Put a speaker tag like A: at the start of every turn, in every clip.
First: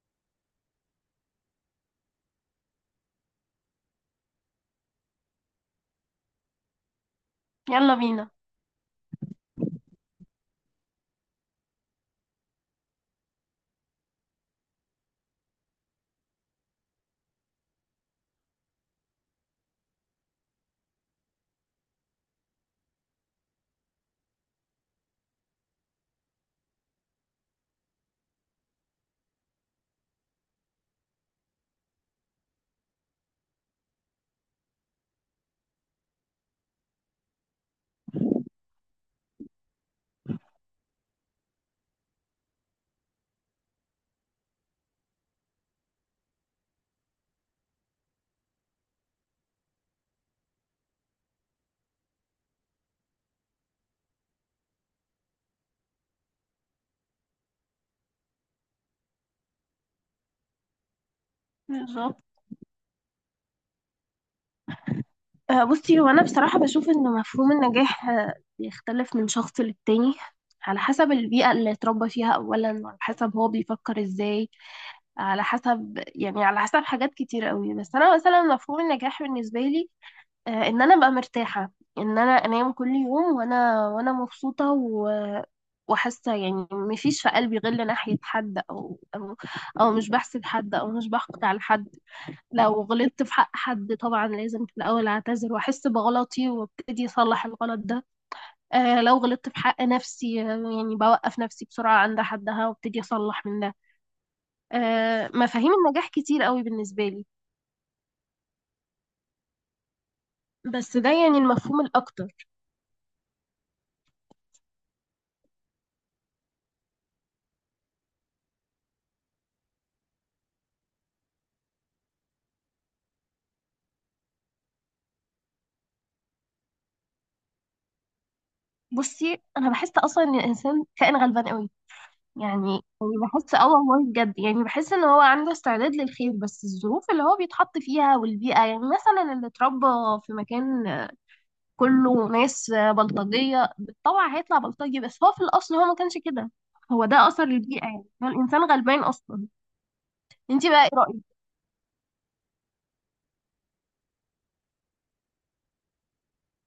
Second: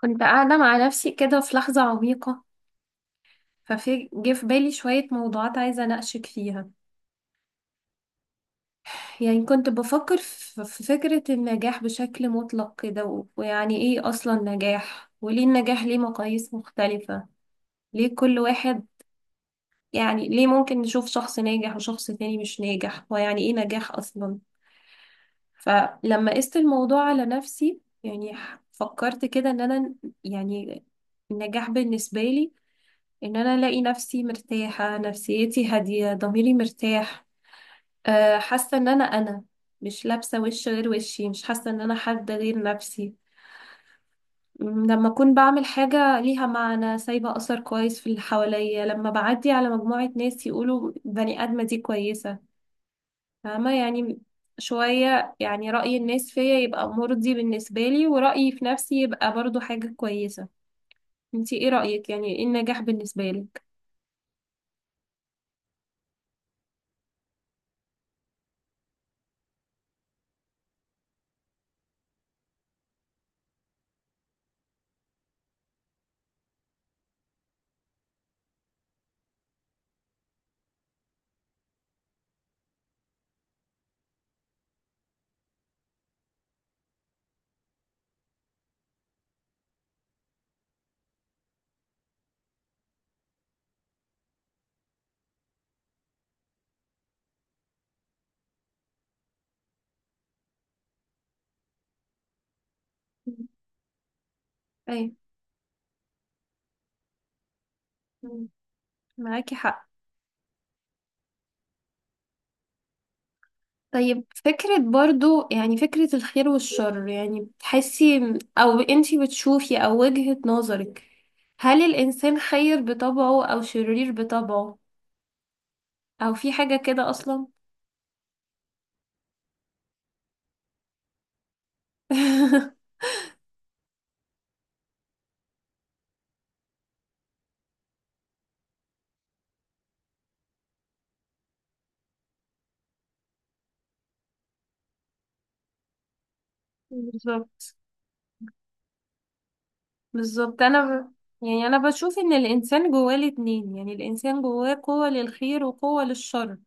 A: كنت قاعدة مع نفسي كده في لحظة عميقة. ففي جه في بالي شوية موضوعات عايزة أناقشك فيها.
B: يلا بينا.
A: يعني كنت بفكر في فكرة النجاح بشكل مطلق كده ويعني إيه أصلا نجاح، وليه النجاح ليه مقاييس مختلفة؟ ليه كل واحد، يعني ليه ممكن نشوف شخص ناجح وشخص تاني مش ناجح، ويعني إيه نجاح أصلا؟ فلما قست الموضوع على نفسي، يعني فكرت كده إن أنا، يعني النجاح بالنسبة لي، ان انا الاقي نفسي مرتاحة، نفسيتي هادية، ضميري مرتاح. حاسة ان انا مش لابسة وش غير وشي، مش حاسة ان انا حد غير نفسي. لما اكون بعمل حاجة ليها معنى، سايبة اثر كويس في اللي حواليا، لما بعدي على مجموعة ناس يقولوا بني ادمة دي كويسة. فاهمة يعني؟ شوية يعني رأي الناس فيا يبقى مرضي بالنسبة لي، ورأيي في نفسي يبقى برضو حاجة كويسة. انتي ايه رأيك،
B: بالظبط.
A: يعني ايه النجاح بالنسبة لك؟
B: بصي هو انا بصراحه بشوف ان مفهوم النجاح بيختلف من شخص للتاني. على حسب البيئه اللي اتربى فيها اولا، على حسب هو بيفكر ازاي، على حسب حاجات كتير قوي. بس انا مثلا مفهوم النجاح بالنسبه لي، ان انا ابقى مرتاحه. ان انا انام كل يوم، وانا مبسوطه وحاسه، يعني مفيش في قلبي غل ناحيه حد او أو مش بحسد حد، او مش بحقد على حد. لو غلطت في حق حد، طبعا لازم في الأول أعتذر وأحس بغلطي وأبتدي أصلح الغلط ده. لو غلطت في حق نفسي، يعني بوقف نفسي بسرعة عند حدها وأبتدي أصلح من ده.
A: اي،
B: مفاهيم النجاح كتير قوي بالنسبة لي.
A: معاكي حق.
B: بس ده يعني المفهوم الأكتر.
A: طيب، فكرة برضو يعني فكرة الخير والشر، يعني بتحسي أو أنتي بتشوفي أو وجهة نظرك، هل الإنسان خير بطبعه أو شرير بطبعه، أو في حاجة كده أصلا؟
B: بصي أنا بحس أصلا إن الإنسان كائن غلبان قوي. يعني، يعني بحس، اه والله بجد، يعني بحس ان هو عنده استعداد للخير، بس الظروف اللي هو بيتحط فيها والبيئة، يعني مثلا اللي اتربى في مكان كله ناس بلطجية بالطبع هيطلع بلطجي، بس هو في الأصل هو ما كانش كده. هو ده أثر
A: بالظبط.
B: البيئة، يعني هو الإنسان غلبان أصلا.
A: بالظبط.
B: انتي بقى ايه رأيك؟
A: يعني أنا بشوف إن الإنسان جواه الاتنين، يعني الإنسان جواه قوة للخير وقوة للشر.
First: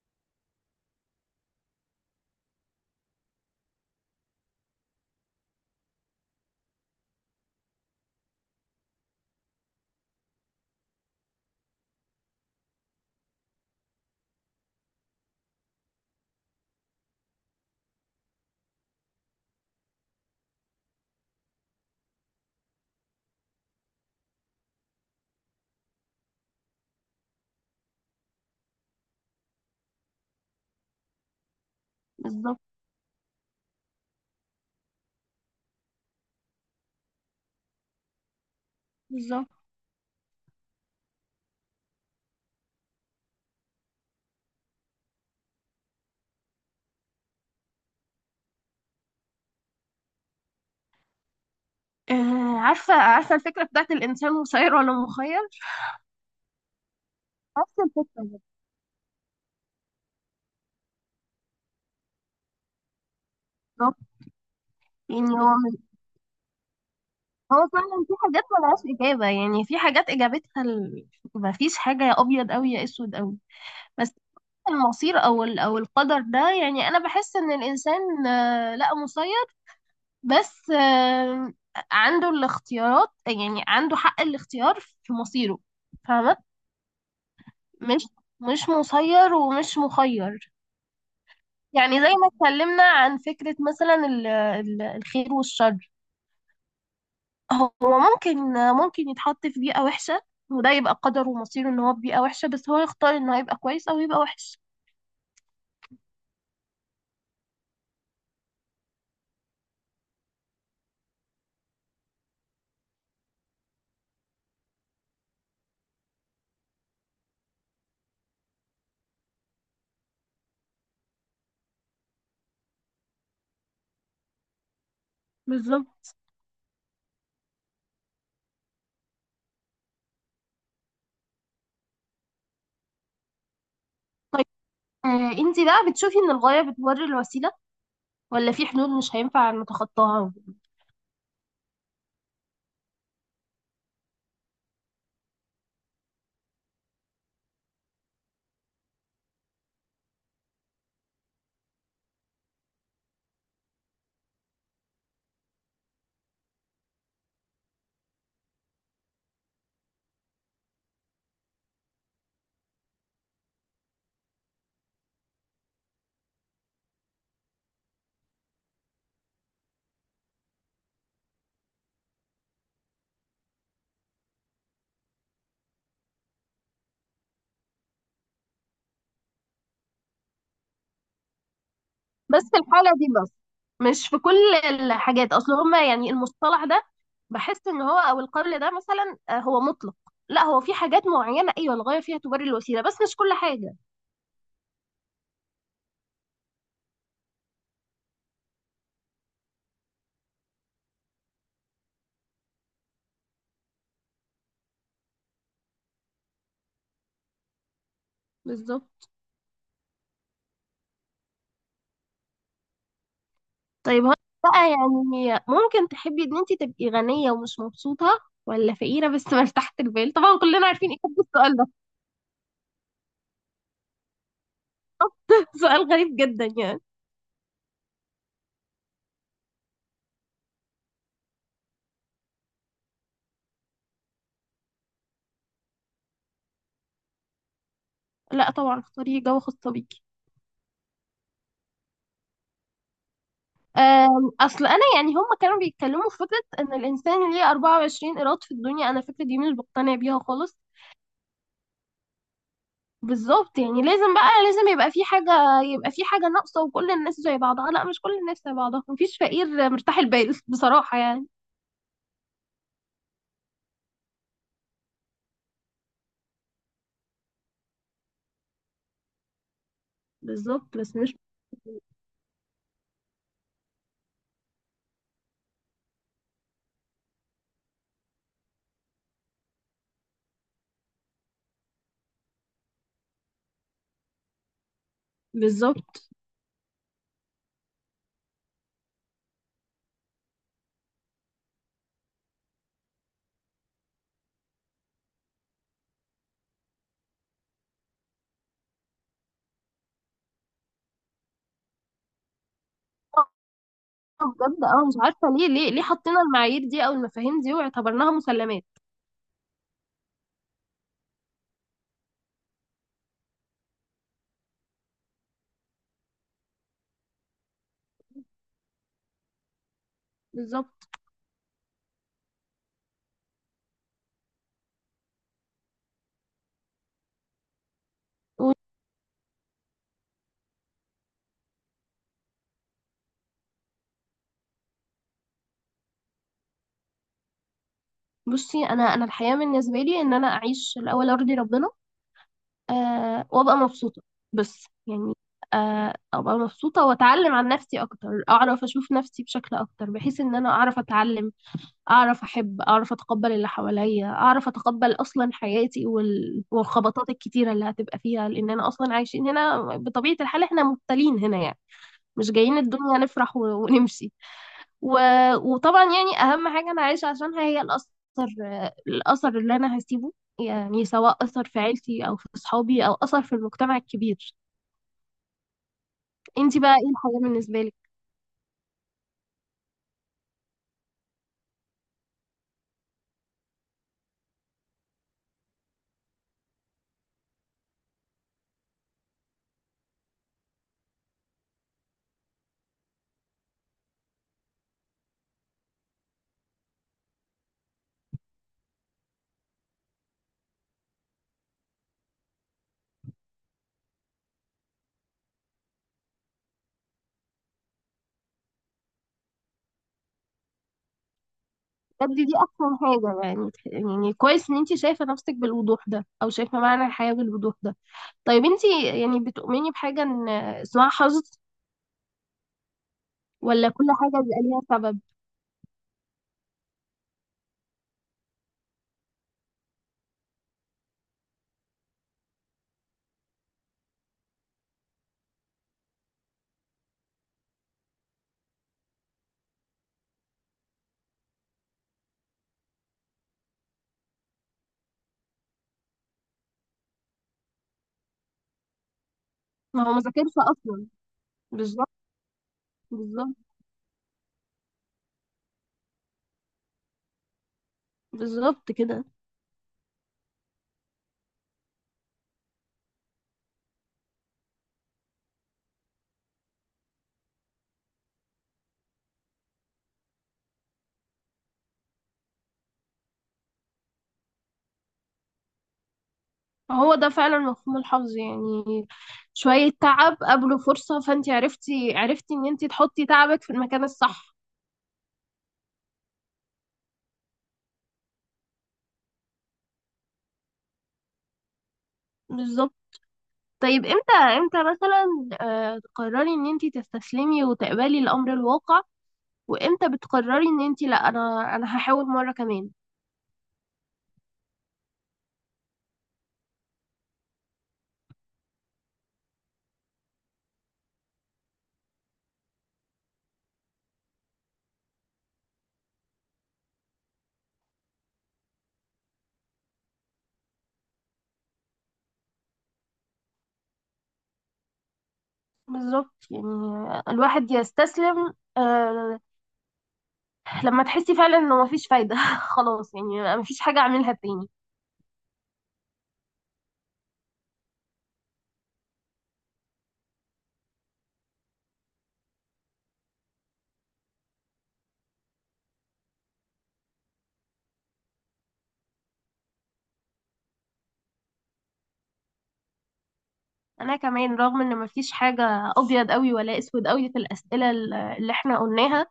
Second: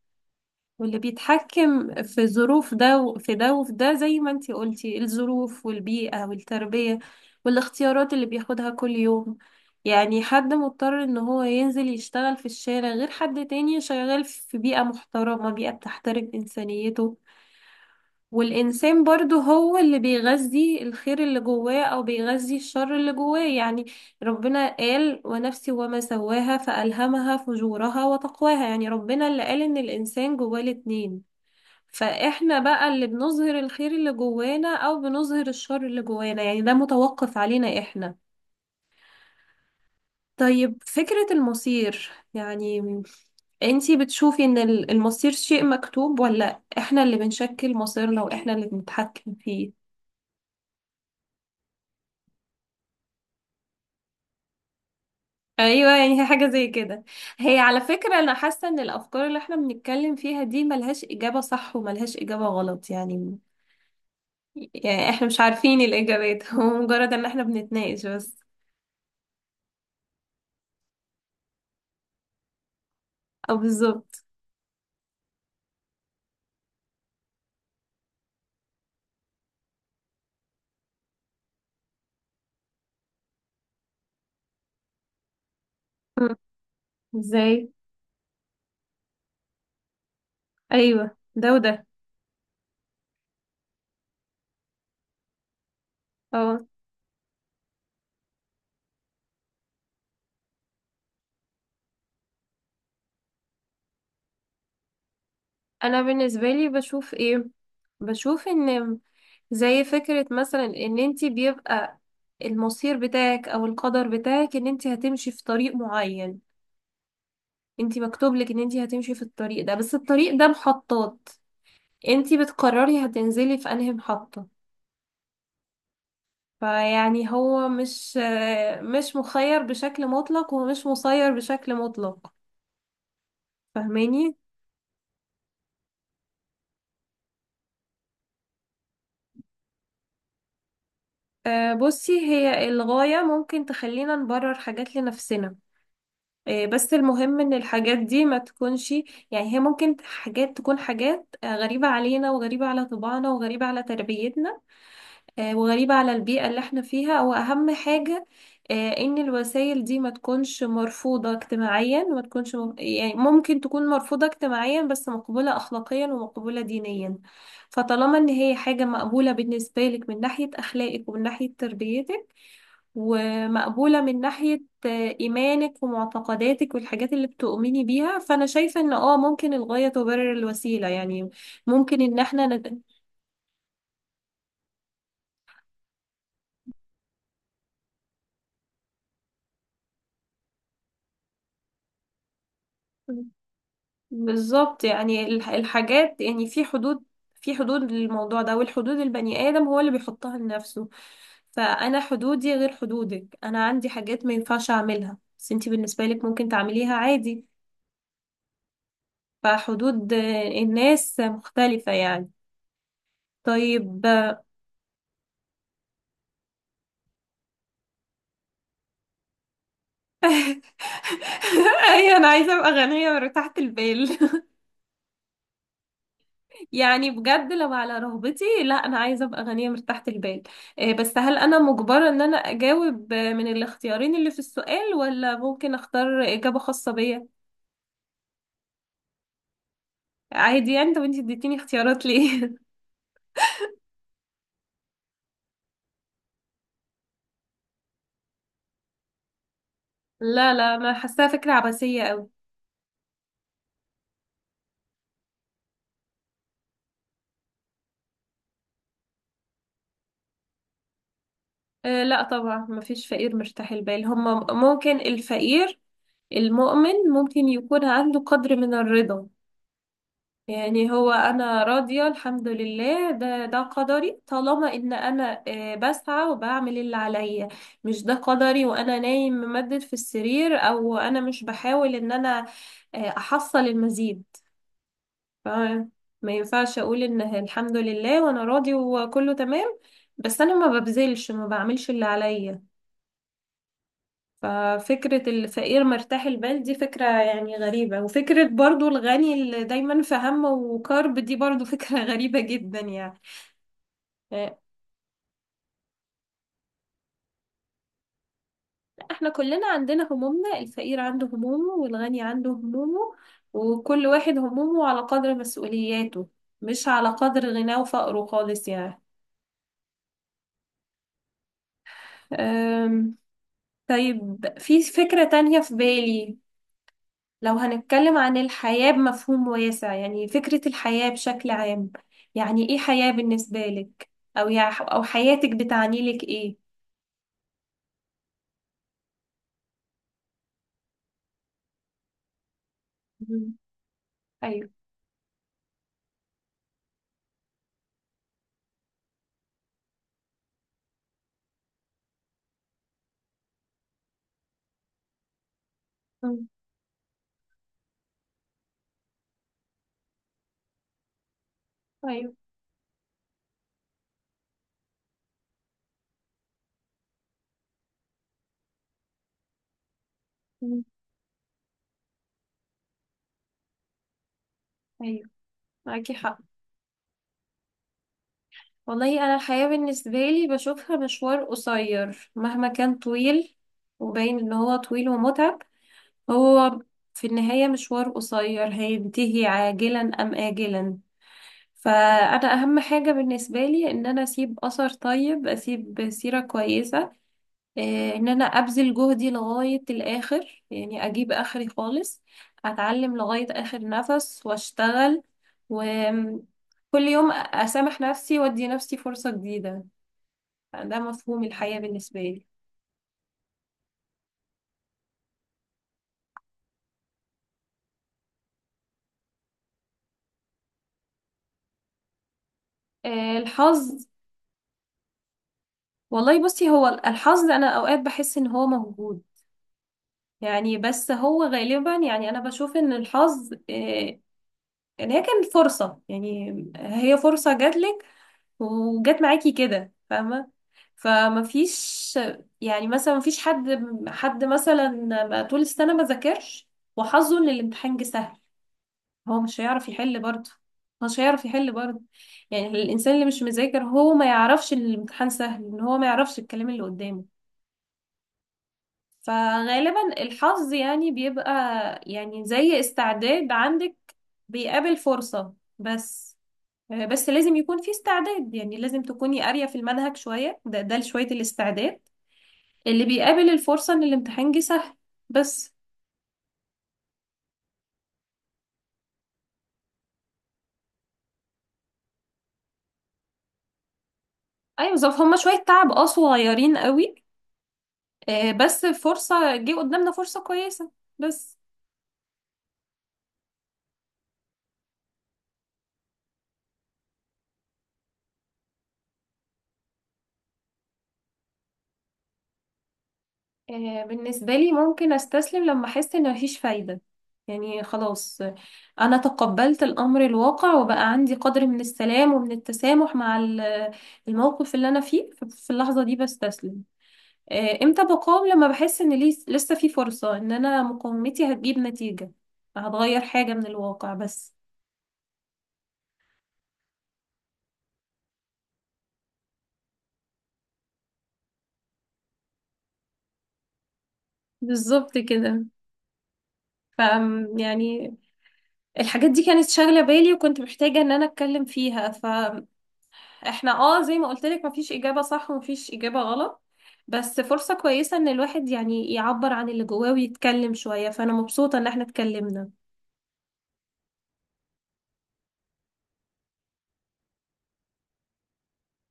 A: واللي بيتحكم في ظروف ده وفي ده وفي ده، زي ما انتي قلتي، الظروف والبيئة والتربية، والاختيارات اللي بياخدها كل يوم. يعني حد مضطر ان هو ينزل يشتغل في الشارع غير حد تاني شغال في بيئة محترمة، بيئة بتحترم إنسانيته. والإنسان برضو هو اللي بيغذي الخير اللي جواه أو بيغذي الشر اللي جواه، يعني ربنا قال: ونفسي وما سواها فألهمها فجورها وتقواها، يعني ربنا اللي قال إن الإنسان جواه الاتنين. فاحنا
B: بالظبط،
A: بقى اللي بنظهر الخير اللي جوانا او بنظهر الشر اللي جوانا، يعني ده متوقف علينا احنا.
B: بالظبط.
A: طيب، فكرة المصير، يعني انتي بتشوفي ان المصير شيء مكتوب، ولا احنا اللي بنشكل مصيرنا واحنا اللي بنتحكم فيه؟
B: عارفة الفكرة بتاعت الإنسان مسير ولا مخير؟
A: ايوه، يعني هي حاجة زي كده. هي
B: نفس
A: على فكرة انا
B: الفكرة.
A: حاسة ان الافكار اللي احنا بنتكلم فيها دي ملهاش اجابة صح وملهاش اجابة غلط يعني.
B: بالظبط.
A: يعني
B: يعني
A: احنا مش
B: هو من
A: عارفين الاجابات. هو مجرد ان احنا
B: هو فعلا
A: بنتناقش
B: في
A: بس.
B: حاجات ملهاش إجابة، يعني في حاجات إجابتها. مفيش حاجة يا أبيض أوي يا أسود أوي.
A: او
B: بس
A: بالظبط.
B: المصير أو القدر ده، يعني أنا بحس إن الإنسان لا مسير، بس عنده الاختيارات، يعني عنده حق الاختيار في مصيره. فاهمة؟
A: ازاي؟
B: مش مش مسير ومش مخير.
A: ايوه، ده وده.
B: يعني زي ما اتكلمنا عن فكرة مثلا الخير والشر.
A: اه
B: هو ممكن يتحط في بيئة وحشة، وده يبقى قدره ومصيره ان هو في بيئة وحشة، بس هو يختار ان هو يبقى كويس او يبقى وحش.
A: انا بالنسبه لي بشوف ايه، بشوف ان، زي فكره مثلا ان انتي بيبقى المصير بتاعك او القدر بتاعك ان انتي هتمشي في طريق معين، انتي مكتوب لك ان انتي هتمشي في الطريق ده، بس الطريق ده محطات، انتي بتقرري هتنزلي في انهي محطه.
B: بالظبط.
A: فيعني هو مش مخير بشكل مطلق ومش مسير بشكل مطلق، فاهماني؟
B: طيب، انتي بقى بتشوفي ان الغاية بتبرر الوسيلة، ولا في حدود مش هينفع نتخطاها؟
A: آه، بصي، هي الغاية ممكن تخلينا نبرر حاجات لنفسنا. آه، بس المهم ان الحاجات دي ما تكونش، يعني هي ممكن حاجات تكون حاجات آه، غريبة علينا وغريبة على طباعنا وغريبة على تربيتنا، آه، وغريبة على البيئة اللي احنا فيها، واهم حاجة، آه، ان الوسائل دي ما تكونش مرفوضة اجتماعيا، وما تكونش يعني ممكن تكون مرفوضة اجتماعيا بس مقبولة اخلاقيا ومقبولة دينيا. فطالما ان هي حاجة مقبولة بالنسبة لك من ناحية اخلاقك ومن ناحية تربيتك، ومقبولة من ناحية إيمانك ومعتقداتك والحاجات اللي بتؤمني بيها، فأنا شايفة إن ممكن الغاية تبرر الوسيلة يعني. ممكن إن
B: بس
A: إحنا
B: في الحالة دي بس، مش في كل الحاجات. اصل هما يعني المصطلح ده، بحس ان هو او القول ده مثلا، هو مطلق. لا، هو في حاجات معينة ايوه الغاية فيها تبرر الوسيلة، بس مش كل حاجة.
A: بالظبط، يعني الحاجات، يعني في حدود، للموضوع ده، والحدود البني آدم هو اللي بيحطها لنفسه. فأنا حدودي غير حدودك، أنا عندي حاجات ما ينفعش أعملها بس أنتي بالنسبة لك ممكن تعمليها عادي.
B: بالظبط.
A: فحدود الناس مختلفة يعني.
B: طيب
A: طيب.
B: هو بقى، يعني ممكن تحبي ان انت تبقي غنية ومش مبسوطة، ولا فقيرة بس مرتاحة البال؟ طبعا كلنا عارفين اجابة السؤال ده.
A: ايوه، انا عايزه ابقى غنيه مرتاحه البال.
B: سؤال غريب جدا يعني.
A: يعني بجد، لو على رغبتي، لا، انا عايزه ابقى غنيه مرتاحه البال. إيه، بس هل انا مجبره ان انا اجاوب من الاختيارين اللي في السؤال، ولا ممكن اختار اجابه خاصه بيا؟
B: لا، طبعا اختاري جوه خاصة بيكي.
A: عادي يعني، طب انتي اديتيني اختيارات ليه؟
B: اصل انا يعني هم كانوا بيتكلموا في فكره ان الانسان ليه 24 ايراد في الدنيا. انا الفكره دي مش بقتنع بيها
A: لا،
B: خالص.
A: لا، انا حاساها فكره عبثيه قوي.
B: بالظبط، يعني لازم يبقى في حاجه ناقصه، وكل الناس زي بعضها. لا، مش كل الناس زي بعضها، مفيش فقير مرتاح البال بصراحه يعني.
A: إيه، لا طبعا، مفيش فقير مرتاح البال، هما ممكن الفقير المؤمن ممكن يكون عنده قدر من الرضا.
B: بالظبط،
A: يعني
B: بس
A: هو
B: مش.
A: أنا راضية الحمد لله، ده قدري طالما إن أنا بسعى وبعمل اللي عليا. مش ده قدري وأنا نايم ممدد في السرير، أو أنا مش بحاول إن أنا أحصل المزيد. ف-
B: بالظبط.
A: ما ينفعش أقول إن الحمد لله وأنا راضي وكله تمام، بس أنا ما ببذلش، ما بعملش اللي عليا. ففكرة الفقير مرتاح البال دي فكرة يعني غريبة، وفكرة برضو الغني اللي دايما في هم وكرب دي برضو فكرة غريبة جدا يعني.
B: آه،
A: آه،
B: بجد، مش عارفه ليه حطينا المعايير دي او المفاهيم دي واعتبرناها مسلمات.
A: احنا كلنا عندنا همومنا، الفقير عنده همومه والغني عنده همومه، وكل واحد همومه على قدر مسؤولياته، مش على قدر غناه وفقره خالص يعني.
B: بالظبط.
A: أم، طيب، في فكرة تانية في بالي، لو هنتكلم عن الحياة بمفهوم واسع، يعني فكرة الحياة بشكل عام، يعني ايه حياة بالنسبة لك، او او حياتك بتعني لك ايه؟
B: بصي انا الحياه بالنسبه لي ان انا اعيش، الاول ارضي ربنا،
A: مم.
B: وابقى مبسوطة. بس
A: ايوه.
B: يعني، ابقى مبسوطة واتعلم عن نفسي اكتر، اعرف اشوف نفسي بشكل اكتر، بحيث ان انا اعرف اتعلم، اعرف احب، اعرف اتقبل اللي حواليا، اعرف اتقبل اصلا حياتي
A: مم.
B: والخبطات الكتيرة اللي هتبقى فيها، لان انا اصلا عايشين هنا بطبيعة الحال، احنا مبتلين هنا يعني. مش
A: ايوه.
B: جايين الدنيا نفرح ونمشي و... وطبعا يعني اهم حاجه انا عايشه عشانها هي الاثر، الاثر اللي انا هسيبه. يعني
A: مم.
B: سواء اثر في عيلتي او في اصحابي او اثر في المجتمع الكبير.
A: ايوه، معاكي حق.
B: انت بقى ايه الحاجه بالنسبه لك؟
A: والله انا الحياة بالنسبة لي بشوفها مشوار قصير مهما كان طويل، وباين ان هو طويل ومتعب، هو في النهاية مشوار قصير هينتهي عاجلا ام آجلا. فأنا أهم حاجة بالنسبة لي إن أنا أسيب أثر طيب، أسيب سيرة كويسة، آه، إن أنا أبذل جهدي لغاية الآخر، يعني أجيب آخري خالص، أتعلم لغاية آخر نفس وأشتغل، وكل يوم أسامح نفسي وأدي نفسي فرصة جديدة. ده مفهوم الحياة
B: بجد
A: بالنسبة
B: دي
A: لي.
B: احسن حاجه، يعني كويس ان انت شايفه نفسك بالوضوح ده، او شايفه معنى الحياه بالوضوح ده. طيب انت، يعني بتؤمني بحاجه ان اسمها حظ،
A: آه،
B: ولا كل
A: الحظ.
B: حاجه بيبقى ليها سبب؟
A: والله بصي، هو الحظ أنا أوقات بحس إن هو موجود يعني، بس هو غالبا يعني أنا بشوف إن الحظ يعني هي كانت فرصة، يعني هي فرصة جاتلك وجات معاكي كده، فاهمة؟ فما فيش، يعني مثلا ما فيش حد مثلا ما طول السنة ما ذاكرش، وحظه ان الامتحان جه سهل، هو مش
B: ما
A: هيعرف
B: هو ما
A: يحل
B: ذاكرش
A: برضه.
B: اصلا.
A: مش هيعرف يحل
B: بالظبط،
A: برضه. يعني الانسان اللي
B: بالظبط،
A: مش مذاكر هو ما يعرفش ان الامتحان سهل، ان هو ما يعرفش الكلام اللي قدامه.
B: بالظبط كده.
A: فغالبا الحظ يعني بيبقى، يعني زي استعداد عندك بيقابل فرصة، بس آه، بس لازم يكون في استعداد، يعني لازم تكوني قارية في المنهج شوية، ده شوية الاستعداد اللي بيقابل الفرصة ان الامتحان جه سهل، بس.
B: هو ده فعلا مفهوم الحظ يعني، شوية تعب قبله فرصة، فانت عرفتي ان انت تحطي تعبك في المكان الصح.
A: ايوه، ظرف، هما شوية تعب صغيرين قوي، آه، بس فرصة جه قدامنا، فرصة كويسة، بس.
B: بالظبط. طيب، امتى مثلا، تقرري ان انت تستسلمي وتقبلي الامر الواقع، وامتى بتقرري ان انت لا، انا هحاول مرة كمان؟
A: آه، بالنسبة لي ممكن استسلم لما احس ان مفيش فايدة. يعني خلاص، انا تقبلت الامر الواقع وبقى عندي قدر من السلام ومن التسامح مع الموقف اللي انا فيه، في اللحظة دي بستسلم. آه، امتى بقاوم؟ لما بحس ان لسه في فرصة ان انا مقاومتي هتجيب نتيجة، هتغير حاجة من الواقع، بس.
B: بالظبط، يعني الواحد يستسلم، لما تحسي فعلا انه مفيش فايدة خلاص يعني مفيش حاجة اعملها تاني.
A: بالظبط كده. ف يعني الحاجات دي كانت شاغلة بالي وكنت محتاجة ان انا اتكلم فيها، فاحنا اه زي ما قلت لك، مفيش اجابة صح ومفيش اجابة غلط، بس فرصة كويسة ان الواحد يعني يعبر عن اللي جواه ويتكلم شوية، فانا مبسوطة ان احنا اتكلمنا.
B: انا كمان رغم ان مفيش حاجه ابيض قوي ولا اسود قوي في الاسئله اللي احنا قلناها،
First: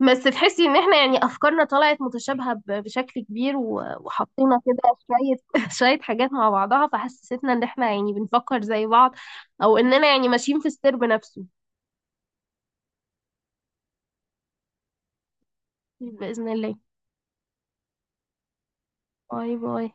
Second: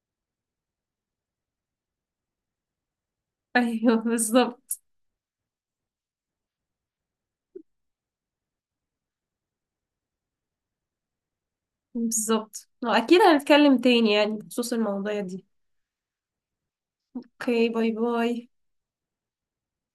B: بس تحسي ان احنا يعني افكارنا طلعت متشابهه بشكل كبير،
A: ايوه،
B: وحطينا
A: بالظبط.
B: كده شويه شويه حاجات مع بعضها، فحسستنا ان احنا يعني بنفكر زي بعض، او اننا يعني ماشيين في السرب نفسه.
A: بالظبط، واكيد هنتكلم تاني، يعني بخصوص المواضيع دي.
B: باذن الله.
A: اوكي، باي باي.
B: باي، باي.